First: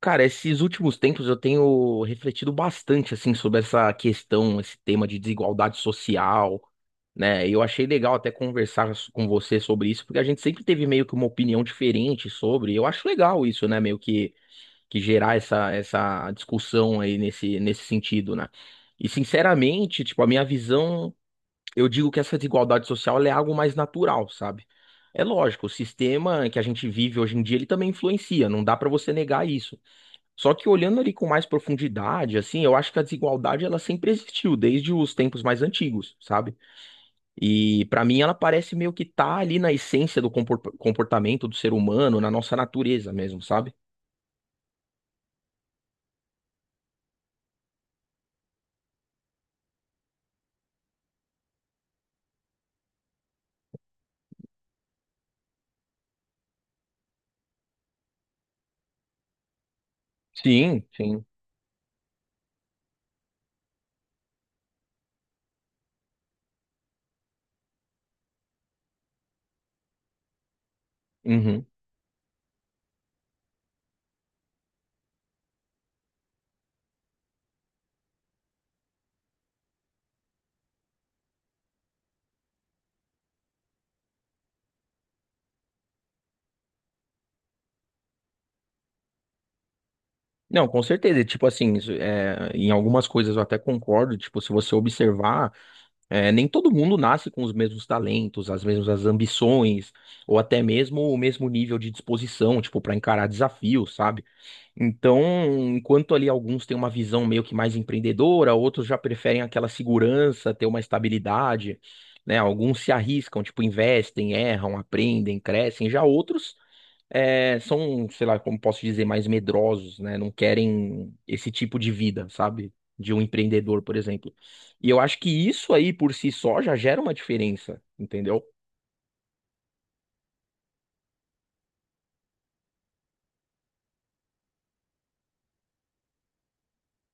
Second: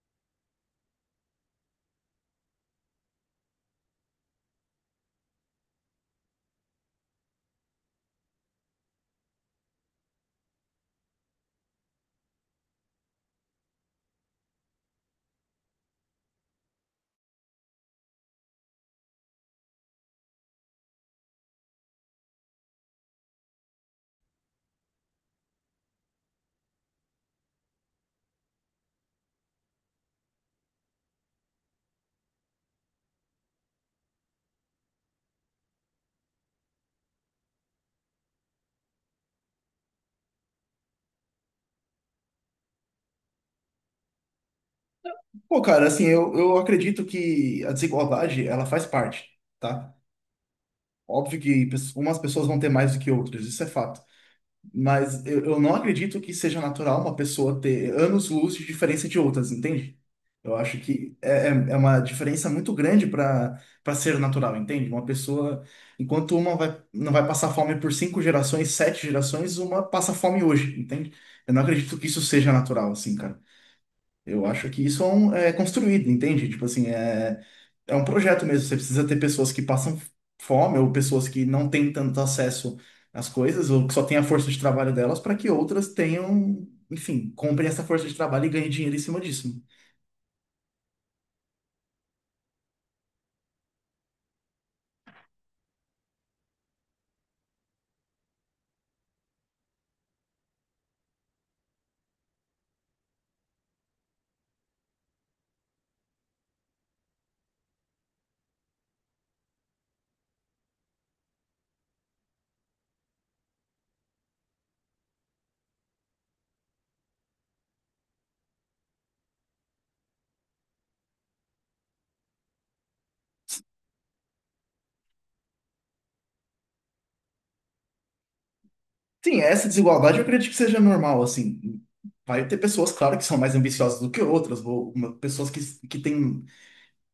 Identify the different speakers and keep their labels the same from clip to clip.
Speaker 1: Cara, esses últimos tempos eu tenho refletido bastante assim sobre essa questão, esse tema de desigualdade social, né? E eu achei legal até conversar com você sobre isso, porque a gente sempre teve meio que uma opinião diferente sobre. Eu acho legal isso, né? Meio que gerar essa discussão aí nesse sentido, né? E sinceramente, tipo, a minha visão, eu digo que essa desigualdade social ela é algo mais natural, sabe? É lógico, o sistema que a gente vive hoje em dia, ele também influencia, não dá pra você negar isso. Só que olhando ali com mais profundidade, assim, eu acho que a desigualdade ela sempre existiu desde os tempos mais antigos, sabe? E pra mim ela parece meio que tá ali na essência do comportamento do ser humano, na nossa natureza mesmo, sabe?
Speaker 2: Pô, cara, assim, eu acredito que a desigualdade, ela faz parte, tá? Óbvio que umas pessoas vão ter mais do que outras, isso é fato. Mas eu não acredito que seja natural uma pessoa ter anos-luz de diferença de outras, entende? Eu acho
Speaker 1: Sim,
Speaker 2: que
Speaker 1: sim.
Speaker 2: é uma diferença muito grande para ser natural, entende? Uma pessoa, enquanto uma não vai passar fome por cinco gerações, sete gerações, uma passa fome hoje, entende? Eu não
Speaker 1: Uhum.
Speaker 2: acredito que isso seja natural, assim, cara. Eu acho que isso é construído, entende? Tipo assim, é um projeto mesmo. Você precisa ter pessoas que passam fome ou pessoas que não têm tanto acesso às coisas ou que só têm a força de trabalho delas para que outras tenham, enfim, comprem essa força de trabalho e ganhem dinheiro em cima disso.
Speaker 1: Não, com certeza. E, tipo assim, isso, é, em algumas coisas eu até concordo. Tipo, se você observar, é, nem todo mundo nasce com os mesmos talentos, as mesmas ambições, ou até mesmo o mesmo nível de disposição, tipo, para encarar desafios, sabe? Então, enquanto ali alguns têm uma visão meio que mais empreendedora, outros já preferem aquela segurança, ter uma estabilidade, né? Alguns se arriscam, tipo, investem, erram, aprendem, crescem. Já outros são, sei lá, como posso dizer, mais medrosos, né? Não querem esse tipo de vida, sabe? De um empreendedor, por exemplo. E eu acho que isso aí por si só já gera uma diferença, entendeu?
Speaker 2: Sim, essa desigualdade eu acredito que seja normal, assim. Vai ter pessoas, claro, que são mais ambiciosas do que outras, ou pessoas que têm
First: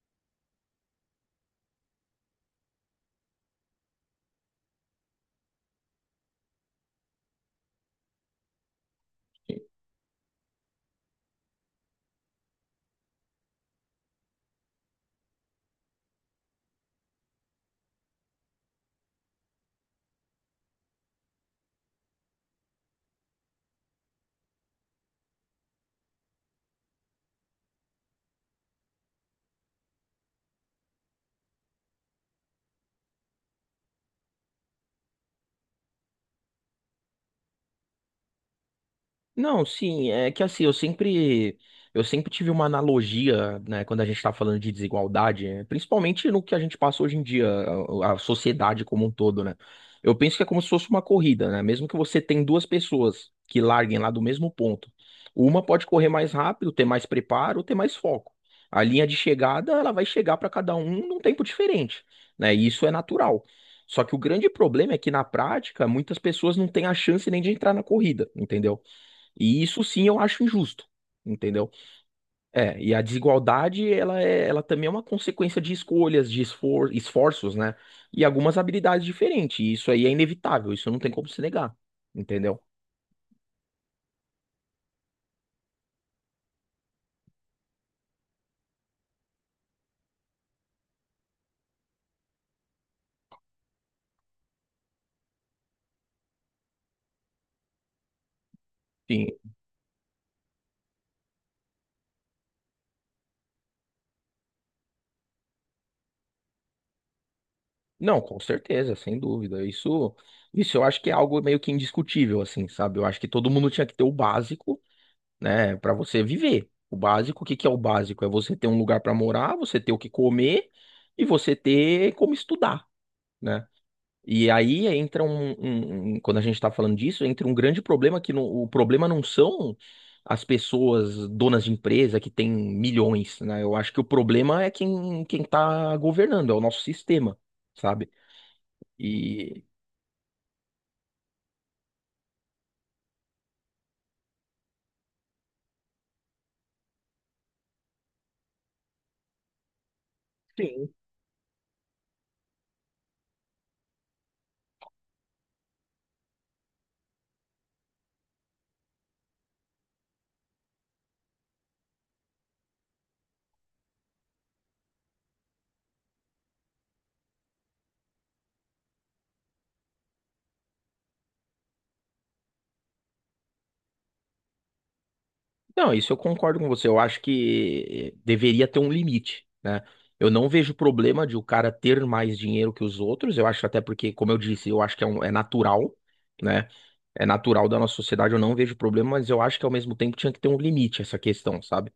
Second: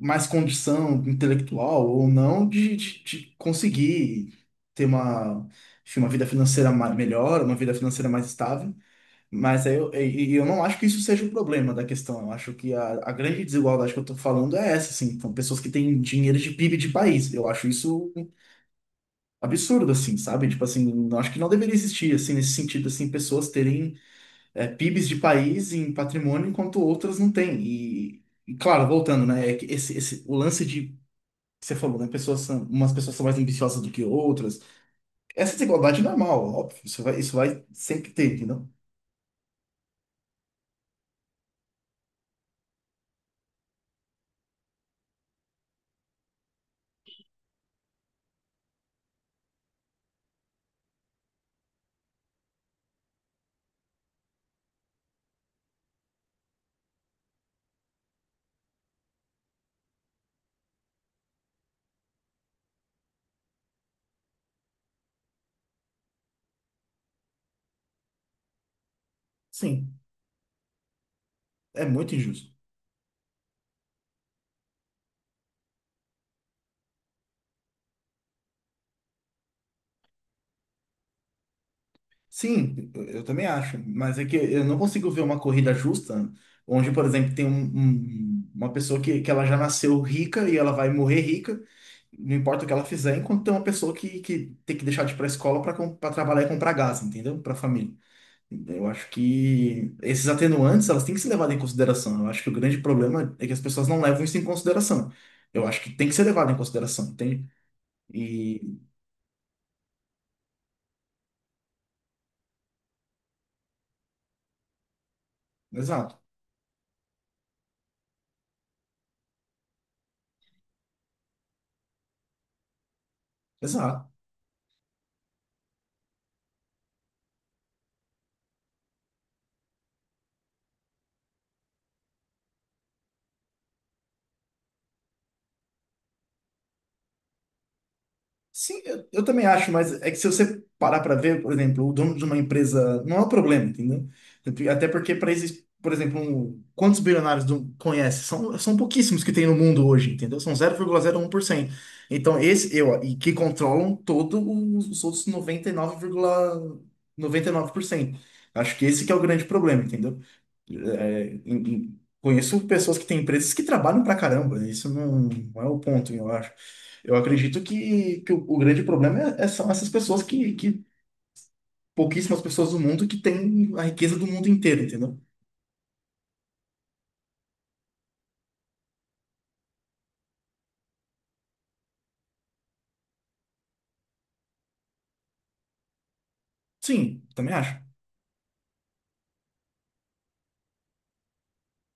Speaker 2: mais condição intelectual ou não de conseguir ter uma, enfim, uma vida financeira melhor, uma vida financeira mais estável. Mas aí eu, e eu não acho que isso seja o problema da questão. Eu acho que a grande desigualdade que eu estou falando é essa, assim. São pessoas que têm dinheiro de PIB de país. Eu acho isso absurdo, assim, sabe? Tipo assim, eu acho que não deveria existir, assim, nesse sentido, assim, pessoas terem PIBs de país em patrimônio enquanto outras não têm. E claro, voltando, né? É que o lance de você falou, né? Umas pessoas são mais ambiciosas do que outras. Essa desigualdade é normal, óbvio. Isso vai sempre ter, entendeu?
Speaker 1: Não, sim, é que assim, eu sempre tive uma analogia, né, quando a gente tá falando de desigualdade, é, principalmente no que a gente passa hoje em dia, a sociedade como um todo, né? Eu penso que é como se fosse uma corrida, né? Mesmo que você tem duas pessoas que larguem lá do mesmo ponto, uma pode correr mais rápido, ter mais preparo, ter mais foco. A linha de chegada, ela vai chegar para cada um num tempo diferente, né? E isso é natural. Só que o grande problema é que na prática, muitas pessoas não têm a chance nem de entrar na corrida, entendeu? E isso
Speaker 2: Sim,
Speaker 1: sim eu acho injusto, entendeu?
Speaker 2: é muito injusto.
Speaker 1: É, e a desigualdade, ela é, ela também é uma consequência de escolhas, de esforços, né? E algumas habilidades diferentes. E isso aí é inevitável, isso não tem como se negar, entendeu?
Speaker 2: Sim, eu também acho. Mas é que eu não consigo ver uma corrida justa onde, por exemplo, tem uma pessoa que ela já nasceu rica e ela vai morrer rica, não importa o que ela fizer, enquanto tem uma pessoa que tem que deixar de ir para a escola para trabalhar e comprar gás, entendeu? Para a família. Eu acho
Speaker 1: Sim.
Speaker 2: que esses atenuantes, elas têm que ser levadas em consideração. Eu acho que o grande problema é que as pessoas não levam isso em consideração. Eu acho que tem que ser levado em consideração, entende?
Speaker 1: Não, com
Speaker 2: E...
Speaker 1: certeza, sem dúvida. Isso, isso eu acho que é algo meio que indiscutível, assim, sabe? Eu acho que todo mundo tinha que ter o básico, né, pra você
Speaker 2: Exato,
Speaker 1: viver. O básico, o que que é o básico? É você ter um lugar pra morar, você ter o que comer e você ter como estudar, né?
Speaker 2: exato.
Speaker 1: E aí entra um, quando a gente está falando disso, entra um grande problema que não- o problema não são as pessoas donas de empresa que têm milhões, né? Eu acho que o problema é quem está governando, é o nosso sistema, sabe?
Speaker 2: Sim, eu também
Speaker 1: E
Speaker 2: acho, mas é que se você parar para ver, por exemplo, o dono de uma empresa não é um problema, entendeu? Até porque para esses, por exemplo, quantos bilionários conhece? São pouquíssimos que tem no mundo hoje, entendeu? São zero zero
Speaker 1: Sim.
Speaker 2: vírgula zero um por cento Então, esse eu e que controlam todos os outros noventa e nove vírgula noventa e nove por cento. Acho que esse que é o grande problema, entendeu? É, conheço pessoas que têm empresas que trabalham pra caramba, isso não é o ponto, eu acho. Eu acredito que o grande problema são essas pessoas pouquíssimas pessoas do mundo que têm a riqueza do mundo inteiro, entendeu?
Speaker 1: Não, isso eu concordo com você. Eu acho que deveria ter um limite, né? Eu não vejo problema de o cara ter mais dinheiro que os outros. Eu acho até porque, como eu disse, eu acho que é natural, né?
Speaker 2: Sim,
Speaker 1: É
Speaker 2: também
Speaker 1: natural da
Speaker 2: acho.
Speaker 1: nossa sociedade, eu não vejo problema, mas eu acho que ao mesmo tempo tinha que ter um limite essa questão, sabe?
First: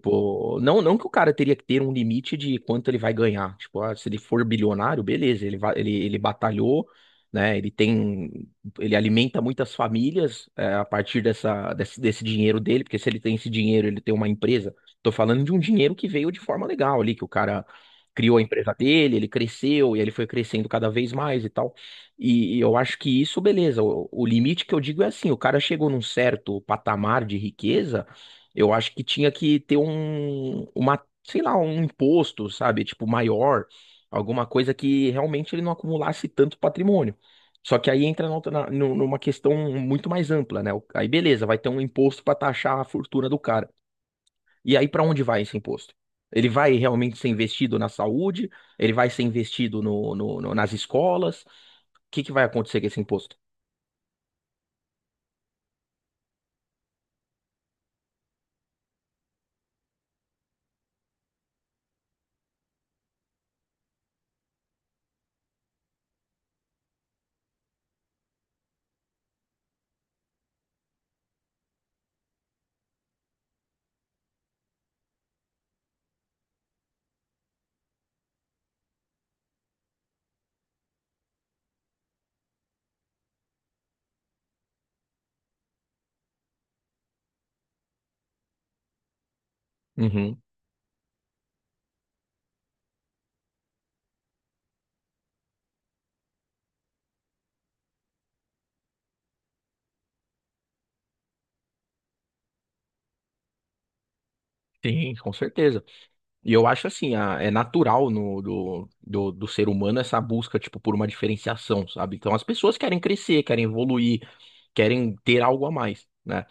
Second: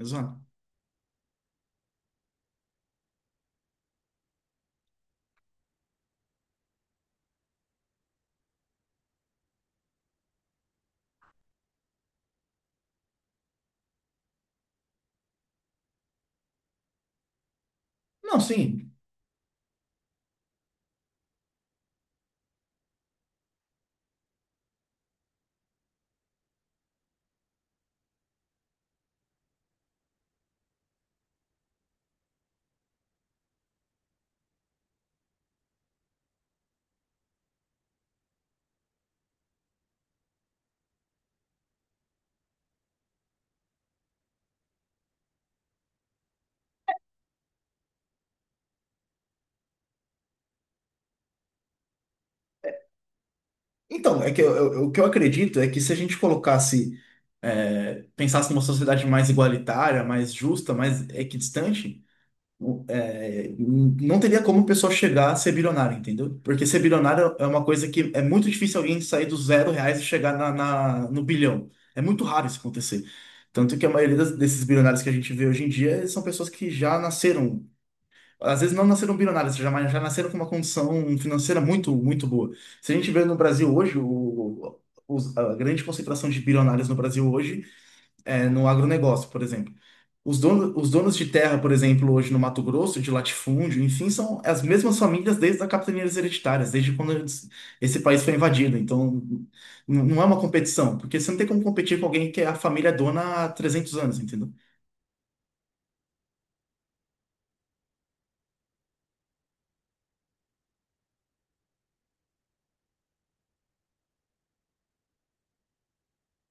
Speaker 2: Exato.
Speaker 1: não, não que o cara teria que ter um limite de quanto ele vai ganhar. Tipo, ah, se ele for bilionário, beleza, ele batalhou, né? Ele alimenta muitas famílias é, a partir dessa, desse dinheiro dele, porque se ele tem esse dinheiro, ele tem uma empresa. Tô falando de um dinheiro que veio de forma legal ali, que o cara criou
Speaker 2: Não,
Speaker 1: a empresa
Speaker 2: sim.
Speaker 1: dele, ele cresceu e ele foi crescendo cada vez mais e tal. E eu acho que isso, beleza. O limite que eu digo é assim, o cara chegou num certo patamar de riqueza eu acho que tinha que ter um, sei lá, um imposto, sabe? Tipo, maior, alguma coisa que realmente ele não acumulasse tanto patrimônio. Só que aí entra na outra- na- nu- numa questão muito mais ampla, né? Aí beleza, vai ter um imposto para taxar a fortuna do cara. E aí para onde vai esse imposto? Ele vai realmente ser investido na saúde? Ele vai ser investido nas escolas? O que que vai acontecer com esse imposto?
Speaker 2: Então, é que o que eu acredito é que se a gente colocasse, pensasse numa sociedade mais igualitária, mais justa, mais equidistante, não teria como o pessoal chegar a ser bilionário, entendeu? Porque ser bilionário é uma coisa que é muito difícil alguém sair dos zero reais e chegar no bilhão. É muito raro isso acontecer. Tanto que a maioria desses bilionários que a gente vê hoje em dia são pessoas que já nasceram, às vezes não nasceram bilionários, já, mas já nasceram com uma condição financeira muito, muito boa. Se a gente vê no Brasil hoje, a grande concentração de bilionários no Brasil hoje no agronegócio, por exemplo. Os
Speaker 1: Uhum,
Speaker 2: donos, os donos de terra, por exemplo, hoje no Mato Grosso, de latifúndio, enfim, são as mesmas famílias desde as capitanias hereditárias, desde quando esse país foi invadido. Então, não é uma competição, porque você não tem como competir com alguém que é a família dona há 300 anos, entendeu?
Speaker 1: sim, com certeza. E eu acho assim, é natural no, do, do, do ser humano essa busca, tipo, por uma diferenciação, sabe? Então as pessoas querem crescer, querem evoluir, querem ter algo a mais, né?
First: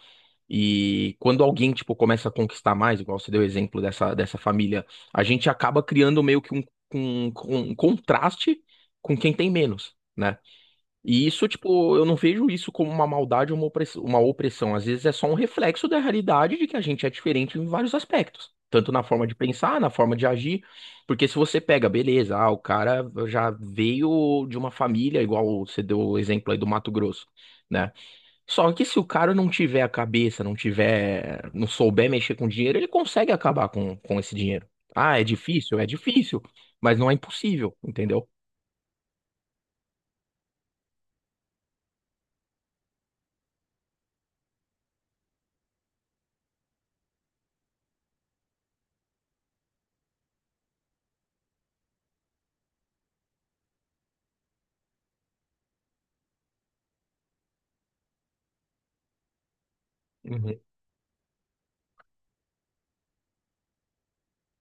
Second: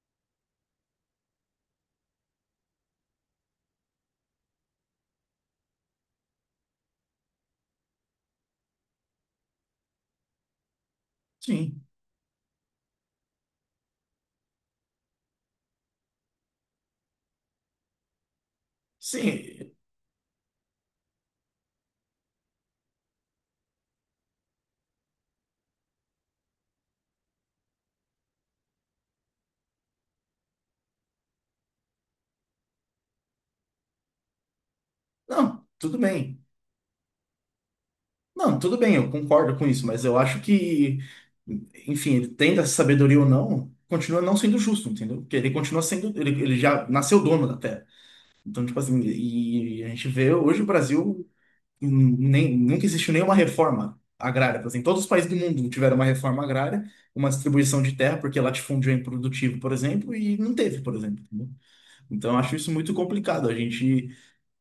Speaker 1: E quando alguém, tipo, começa a conquistar mais, igual você deu o exemplo dessa família, a gente acaba criando meio que um, um contraste com quem tem menos, né? E isso,
Speaker 2: Sim,
Speaker 1: tipo, eu não vejo isso como uma maldade ou uma opressão. Às vezes é só um reflexo da realidade de que a gente é diferente em vários aspectos. Tanto na forma de
Speaker 2: sim.
Speaker 1: pensar, na forma de agir. Porque se você pega, beleza, ah, o cara já veio de uma família, igual você deu o exemplo aí do Mato Grosso, né? Só que se o cara não tiver a cabeça, não tiver, não souber mexer com dinheiro, ele consegue acabar com esse dinheiro. Ah, é
Speaker 2: Não,
Speaker 1: difícil? É
Speaker 2: tudo bem.
Speaker 1: difícil, mas não é impossível, entendeu?
Speaker 2: Não, tudo bem, eu concordo com isso, mas eu acho que, enfim, ele tendo essa sabedoria ou não, continua não sendo justo, entendeu? Porque ele continua sendo, ele já nasceu dono da terra. Então, tipo assim, e a gente vê hoje o Brasil nem, nunca existiu nenhuma reforma agrária. Tipo assim, todos os países do mundo tiveram uma reforma agrária, uma distribuição de terra, porque latifúndio é improdutivo, por exemplo, e não
Speaker 1: Uhum.
Speaker 2: teve, por exemplo. Entendeu? Então, eu acho isso muito complicado. A gente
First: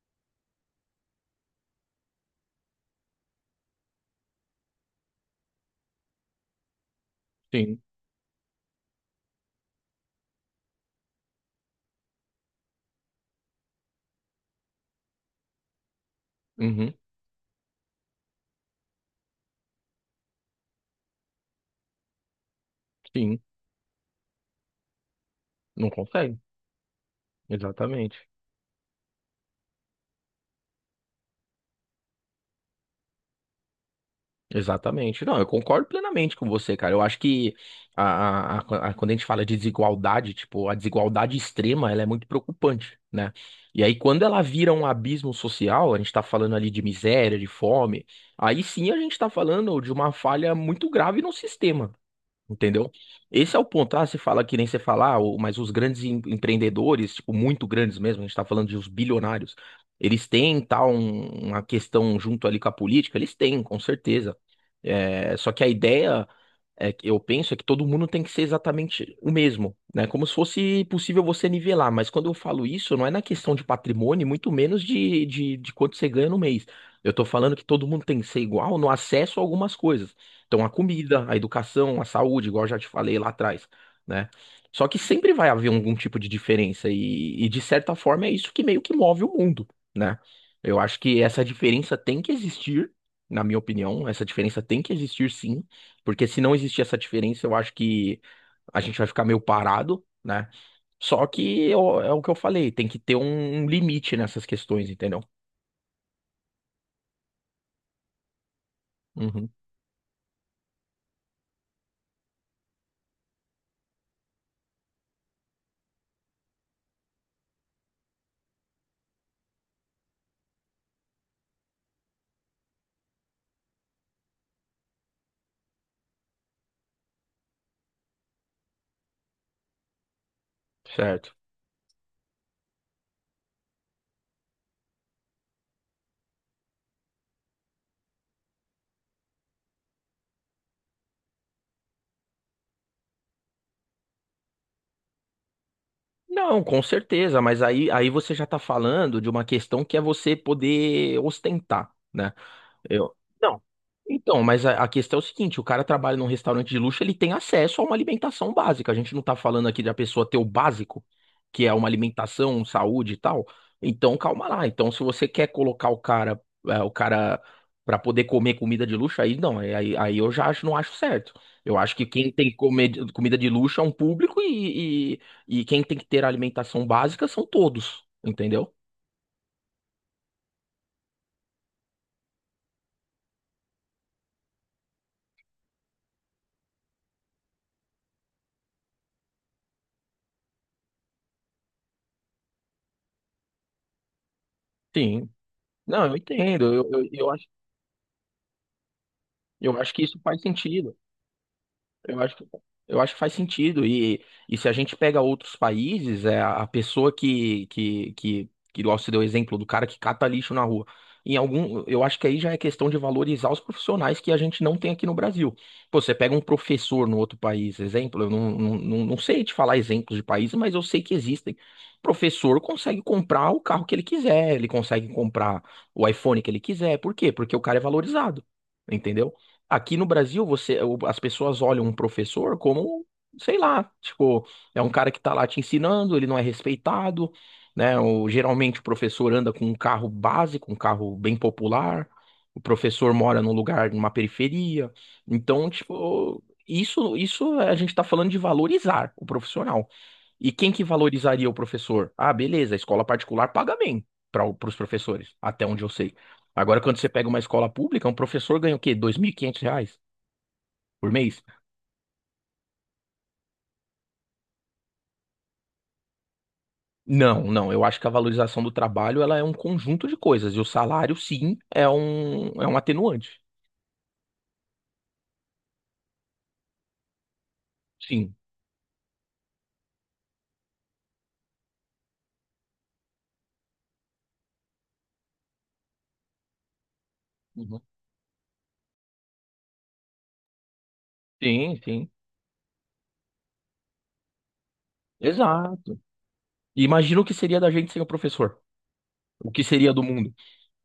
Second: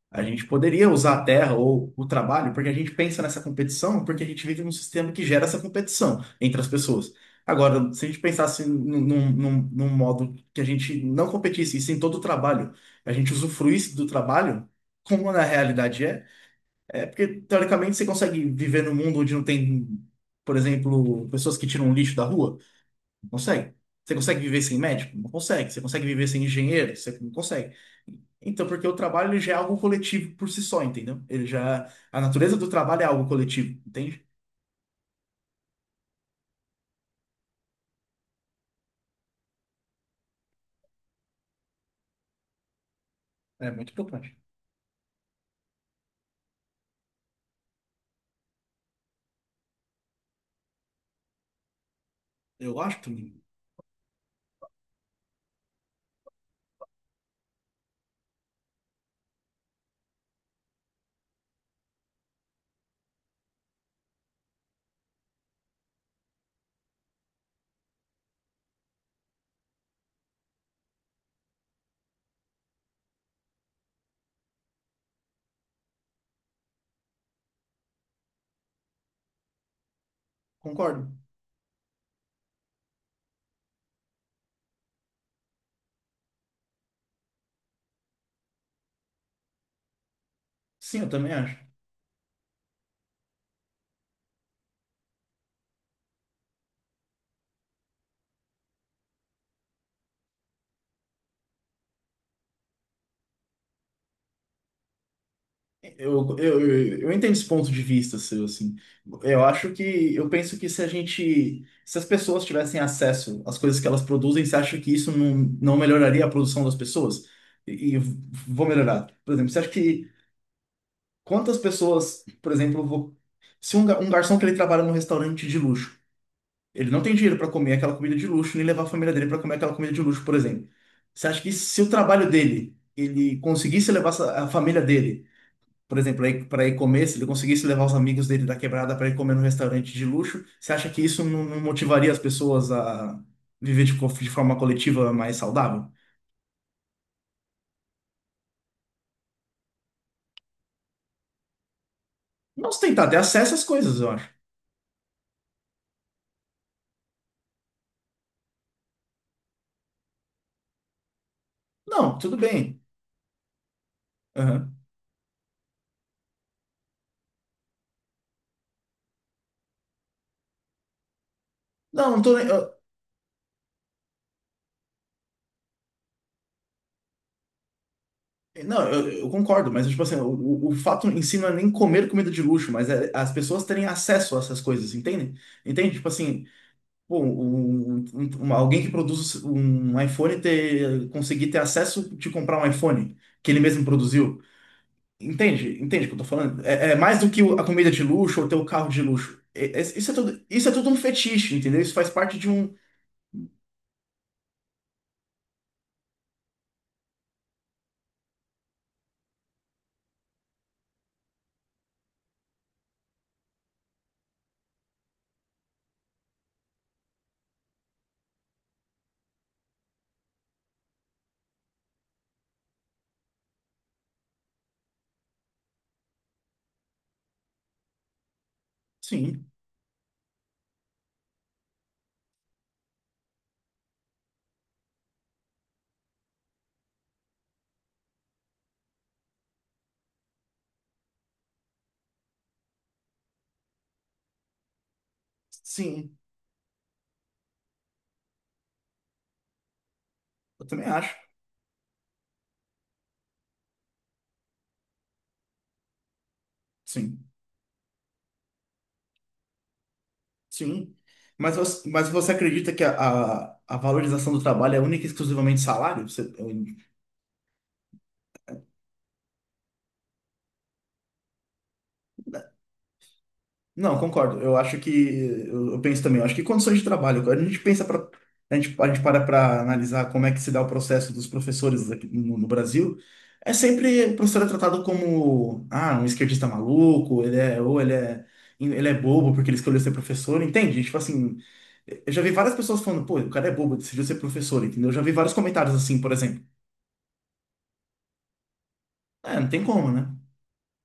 Speaker 2: a gente poderia usar a terra ou o trabalho, porque a gente pensa nessa competição, porque a gente vive num sistema que gera essa competição entre as pessoas.
Speaker 1: Sim,
Speaker 2: Agora, se a gente pensasse num modo que a gente não competisse, e sim todo o trabalho, a gente usufruísse do trabalho, como na realidade é,
Speaker 1: uhum,
Speaker 2: porque teoricamente você consegue viver num mundo onde não tem, por exemplo, pessoas que tiram lixo da rua. Não
Speaker 1: sim.
Speaker 2: consegue. Você consegue viver sem médico? Não consegue. Você
Speaker 1: Não
Speaker 2: consegue viver
Speaker 1: consegue.
Speaker 2: sem engenheiro? Você não consegue.
Speaker 1: Exatamente.
Speaker 2: Então, porque o trabalho ele já é algo coletivo por si só, entendeu? A natureza do trabalho é algo coletivo, entende?
Speaker 1: Exatamente. Não, eu concordo plenamente com você, cara. Eu acho que a, quando a gente fala de desigualdade, tipo, a desigualdade extrema, ela é muito preocupante, né?
Speaker 2: É
Speaker 1: E
Speaker 2: muito
Speaker 1: aí, quando
Speaker 2: importante.
Speaker 1: ela vira um abismo social, a gente tá falando ali de miséria, de fome, aí sim a gente tá falando de uma falha muito grave no sistema.
Speaker 2: Eu
Speaker 1: Entendeu?
Speaker 2: acho também.
Speaker 1: Esse é o ponto. Ah, você fala que nem você fala, ah, mas os grandes empreendedores, tipo, muito grandes mesmo, a gente tá falando de uns bilionários, eles têm tal uma questão junto ali com a política? Eles têm, com certeza. É, só que a ideia é que eu penso é que todo mundo tem que ser exatamente o mesmo, né? Como se fosse possível você nivelar, mas quando eu falo isso, não é na questão de patrimônio, muito menos de quanto você ganha no mês. Eu tô falando que todo mundo tem que ser igual no acesso a algumas coisas. Então, a
Speaker 2: Concordo.
Speaker 1: comida, a educação, a saúde, igual eu já te falei lá atrás, né? Só que sempre vai haver algum tipo de diferença, e de certa forma é isso que meio que move o mundo, né? Eu acho
Speaker 2: Sim, eu
Speaker 1: que
Speaker 2: também
Speaker 1: essa
Speaker 2: acho.
Speaker 1: diferença tem que existir, na minha opinião, essa diferença tem que existir sim porque se não existir essa diferença, eu acho que a gente vai ficar meio parado, né? Só que é o que eu falei, tem que ter um limite nessas questões, entendeu?
Speaker 2: Eu entendo esse ponto de vista seu, assim.
Speaker 1: Uhum,
Speaker 2: Eu penso que se a gente, se as pessoas tivessem acesso às coisas que elas produzem, você acha que isso não melhoraria a produção das pessoas? E vou melhorar. Por exemplo, você acha que quantas pessoas, por exemplo, se um garçom que ele trabalha num restaurante de luxo, ele não tem dinheiro para comer aquela comida de luxo, nem levar a família dele para comer aquela comida de luxo, por exemplo. Você
Speaker 1: certo.
Speaker 2: acha que se o trabalho dele, ele conseguisse levar a família dele, por exemplo, para ir comer, se ele conseguisse levar os amigos dele da quebrada para ir comer num restaurante de luxo, você acha que isso não motivaria as pessoas a viver de forma coletiva mais saudável?
Speaker 1: Não, com certeza, mas aí você já tá falando de uma questão que é você poder ostentar, né?
Speaker 2: Não se tentar
Speaker 1: Eu...
Speaker 2: ter acesso
Speaker 1: Não.
Speaker 2: às coisas, eu acho.
Speaker 1: Então, mas a questão é o seguinte, o cara trabalha num restaurante de luxo, ele tem acesso a uma alimentação básica. A gente não tá falando aqui da pessoa ter o básico, que é uma
Speaker 2: Não, tudo
Speaker 1: alimentação, um
Speaker 2: bem.
Speaker 1: saúde e tal. Então, calma lá.
Speaker 2: Aham.
Speaker 1: Então, se você quer colocar o cara, para poder comer comida de luxo, aí não, é, aí eu já acho, não acho certo. Eu acho que
Speaker 2: Não, não
Speaker 1: quem
Speaker 2: tô.
Speaker 1: tem que comer comida de luxo é um público e quem tem que ter alimentação básica são todos, entendeu?
Speaker 2: Não, eu concordo, mas tipo assim, o fato em si não é nem comer comida de luxo, mas é as pessoas terem acesso a essas coisas, entende? Entende? Tipo assim, pô, alguém que produz um iPhone conseguir ter acesso de comprar um iPhone que ele mesmo produziu.
Speaker 1: Sim.
Speaker 2: Entende? Entende
Speaker 1: Não,
Speaker 2: o que
Speaker 1: eu
Speaker 2: eu tô falando?
Speaker 1: entendo. Eu,
Speaker 2: É
Speaker 1: eu,
Speaker 2: mais do
Speaker 1: eu
Speaker 2: que
Speaker 1: acho,
Speaker 2: a comida de luxo ou ter o carro de luxo.
Speaker 1: eu acho que isso faz
Speaker 2: Isso é tudo um
Speaker 1: sentido.
Speaker 2: fetiche, entendeu? Isso faz
Speaker 1: Eu acho
Speaker 2: parte
Speaker 1: que,
Speaker 2: de um.
Speaker 1: eu acho que faz sentido. E se a gente pega outros países, é a pessoa que igual você deu o exemplo do cara que cata lixo na rua. Em algum, eu acho que aí já é questão de valorizar os profissionais que a gente não tem aqui no Brasil. Pô, você pega um professor no outro país, exemplo, eu não sei te falar exemplos de países, mas eu sei que existem. O professor consegue comprar o carro que ele quiser, ele consegue comprar o iPhone que ele quiser. Por quê? Porque o cara é valorizado, entendeu?
Speaker 2: Sim,
Speaker 1: Aqui no Brasil, as pessoas olham um professor como, sei lá, tipo, é um cara que tá lá te ensinando, ele não é respeitado, né? Geralmente o professor anda com um carro básico, um carro bem popular, o professor mora num lugar, numa periferia. Então,
Speaker 2: sim,
Speaker 1: tipo, isso a gente tá falando de valorizar o profissional. E
Speaker 2: eu
Speaker 1: quem que
Speaker 2: também acho.
Speaker 1: valorizaria o professor? Ah, beleza, a escola particular paga bem para os professores, até onde eu sei. Agora, quando você pega
Speaker 2: Sim.
Speaker 1: uma escola pública, um professor ganha o quê? R$ 2.500
Speaker 2: Sim.
Speaker 1: por mês?
Speaker 2: Mas você acredita que a valorização do trabalho é única e exclusivamente salário? Você- eu-
Speaker 1: Não, não, eu acho que a valorização do trabalho ela é um conjunto de coisas, e o salário, sim, é um atenuante.
Speaker 2: não, concordo. Eu acho que. Eu penso também. Eu acho que condições de trabalho. Quando a gente pensa para.
Speaker 1: Sim.
Speaker 2: A gente para para analisar como é que se dá o processo dos professores aqui no Brasil. É sempre o professor é tratado como, ah, um esquerdista maluco, ele é. Ou
Speaker 1: Uhum.
Speaker 2: ele é. Ele é bobo porque ele escolheu ser professor, entende? Tipo assim.
Speaker 1: Sim, sim.
Speaker 2: Eu já vi várias pessoas falando, pô, o cara é bobo, decidiu ser professor, entendeu? Eu já vi vários comentários
Speaker 1: Exato.
Speaker 2: assim, por exemplo.
Speaker 1: E imagina o que seria da gente sem o professor.
Speaker 2: É, não
Speaker 1: O que
Speaker 2: tem como,
Speaker 1: seria do
Speaker 2: né?
Speaker 1: mundo?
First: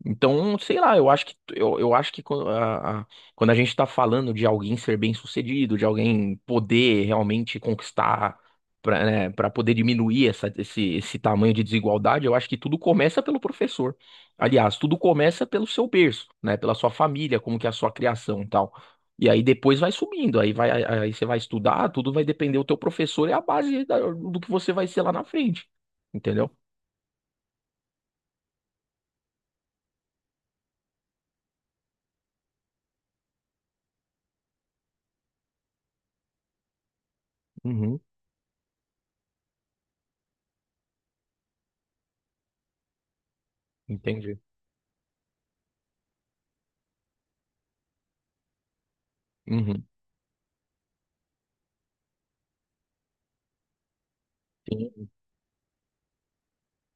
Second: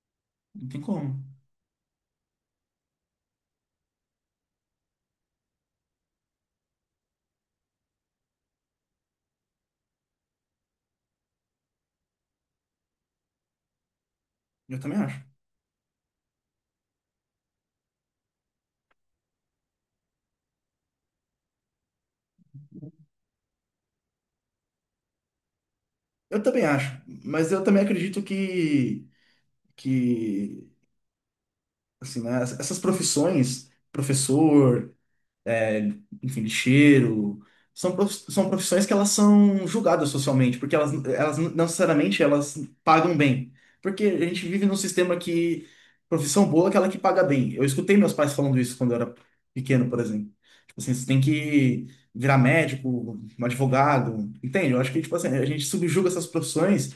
Speaker 1: Então,
Speaker 2: Não
Speaker 1: sei
Speaker 2: tem
Speaker 1: lá, eu
Speaker 2: como.
Speaker 1: acho que quando a gente tá falando de alguém ser bem-sucedido, de alguém poder realmente conquistar para, né, para poder diminuir essa, esse tamanho de desigualdade, eu acho que tudo começa pelo professor. Aliás,
Speaker 2: Eu
Speaker 1: tudo
Speaker 2: também acho.
Speaker 1: começa pelo seu berço, né, pela sua família, como que é a sua criação e tal. E aí depois vai subindo, aí você vai estudar, tudo vai depender do teu professor é a base do que você vai ser lá na frente.
Speaker 2: Eu
Speaker 1: Entendeu?
Speaker 2: também acho. Mas eu também acredito que assim, né, essas profissões, professor, é, enfim, lixeiro. São,
Speaker 1: Uhum,
Speaker 2: prof- são profissões que elas são julgadas socialmente, porque elas não necessariamente elas pagam bem. Porque a
Speaker 1: entendi.
Speaker 2: gente vive num sistema que profissão boa é aquela que paga bem. Eu escutei meus pais falando isso quando eu era
Speaker 1: Uhum.
Speaker 2: pequeno, por exemplo. Tipo assim, você tem que virar médico, um advogado, entende? Eu acho que
Speaker 1: Sim.
Speaker 2: tipo assim, a gente subjuga essas profissões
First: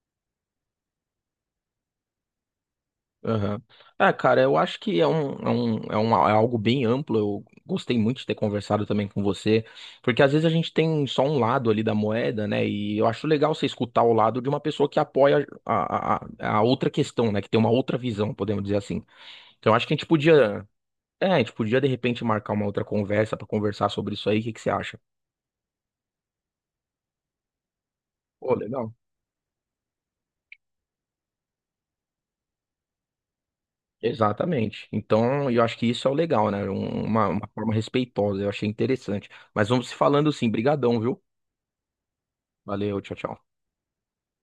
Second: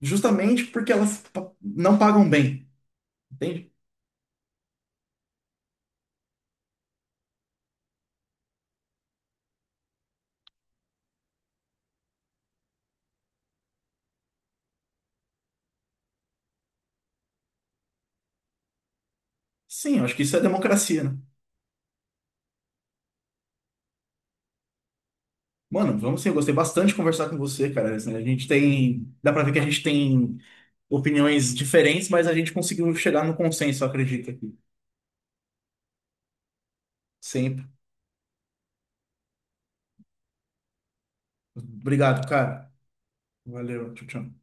Speaker 2: justamente porque não pagam bem,
Speaker 1: Aham.
Speaker 2: entende?
Speaker 1: É, cara, eu acho que é algo bem amplo. Eu gostei muito de ter conversado também com você, porque às vezes a gente tem só um lado ali da moeda, né? E eu acho legal você escutar o lado de uma pessoa que apoia a outra questão, né? Que tem uma outra visão, podemos dizer assim. Então, eu acho que a
Speaker 2: Sim, eu
Speaker 1: gente
Speaker 2: acho que isso é
Speaker 1: podia,
Speaker 2: democracia, né?
Speaker 1: é, a gente podia de repente marcar uma outra conversa para conversar sobre isso aí. O que que você acha?
Speaker 2: Mano, vamos sim, eu gostei bastante de conversar com você, cara. Assim, a gente
Speaker 1: Pô, legal.
Speaker 2: tem. Dá pra ver que a gente tem opiniões diferentes, mas a gente conseguiu chegar no consenso, eu acredito aqui.
Speaker 1: Exatamente. Então, eu acho que isso é o legal, né? Uma
Speaker 2: Sempre.
Speaker 1: forma respeitosa, eu achei interessante. Mas vamos se falando sim, brigadão, viu?
Speaker 2: Obrigado, cara.
Speaker 1: Valeu, tchau, tchau.
Speaker 2: Valeu, tchau, tchau.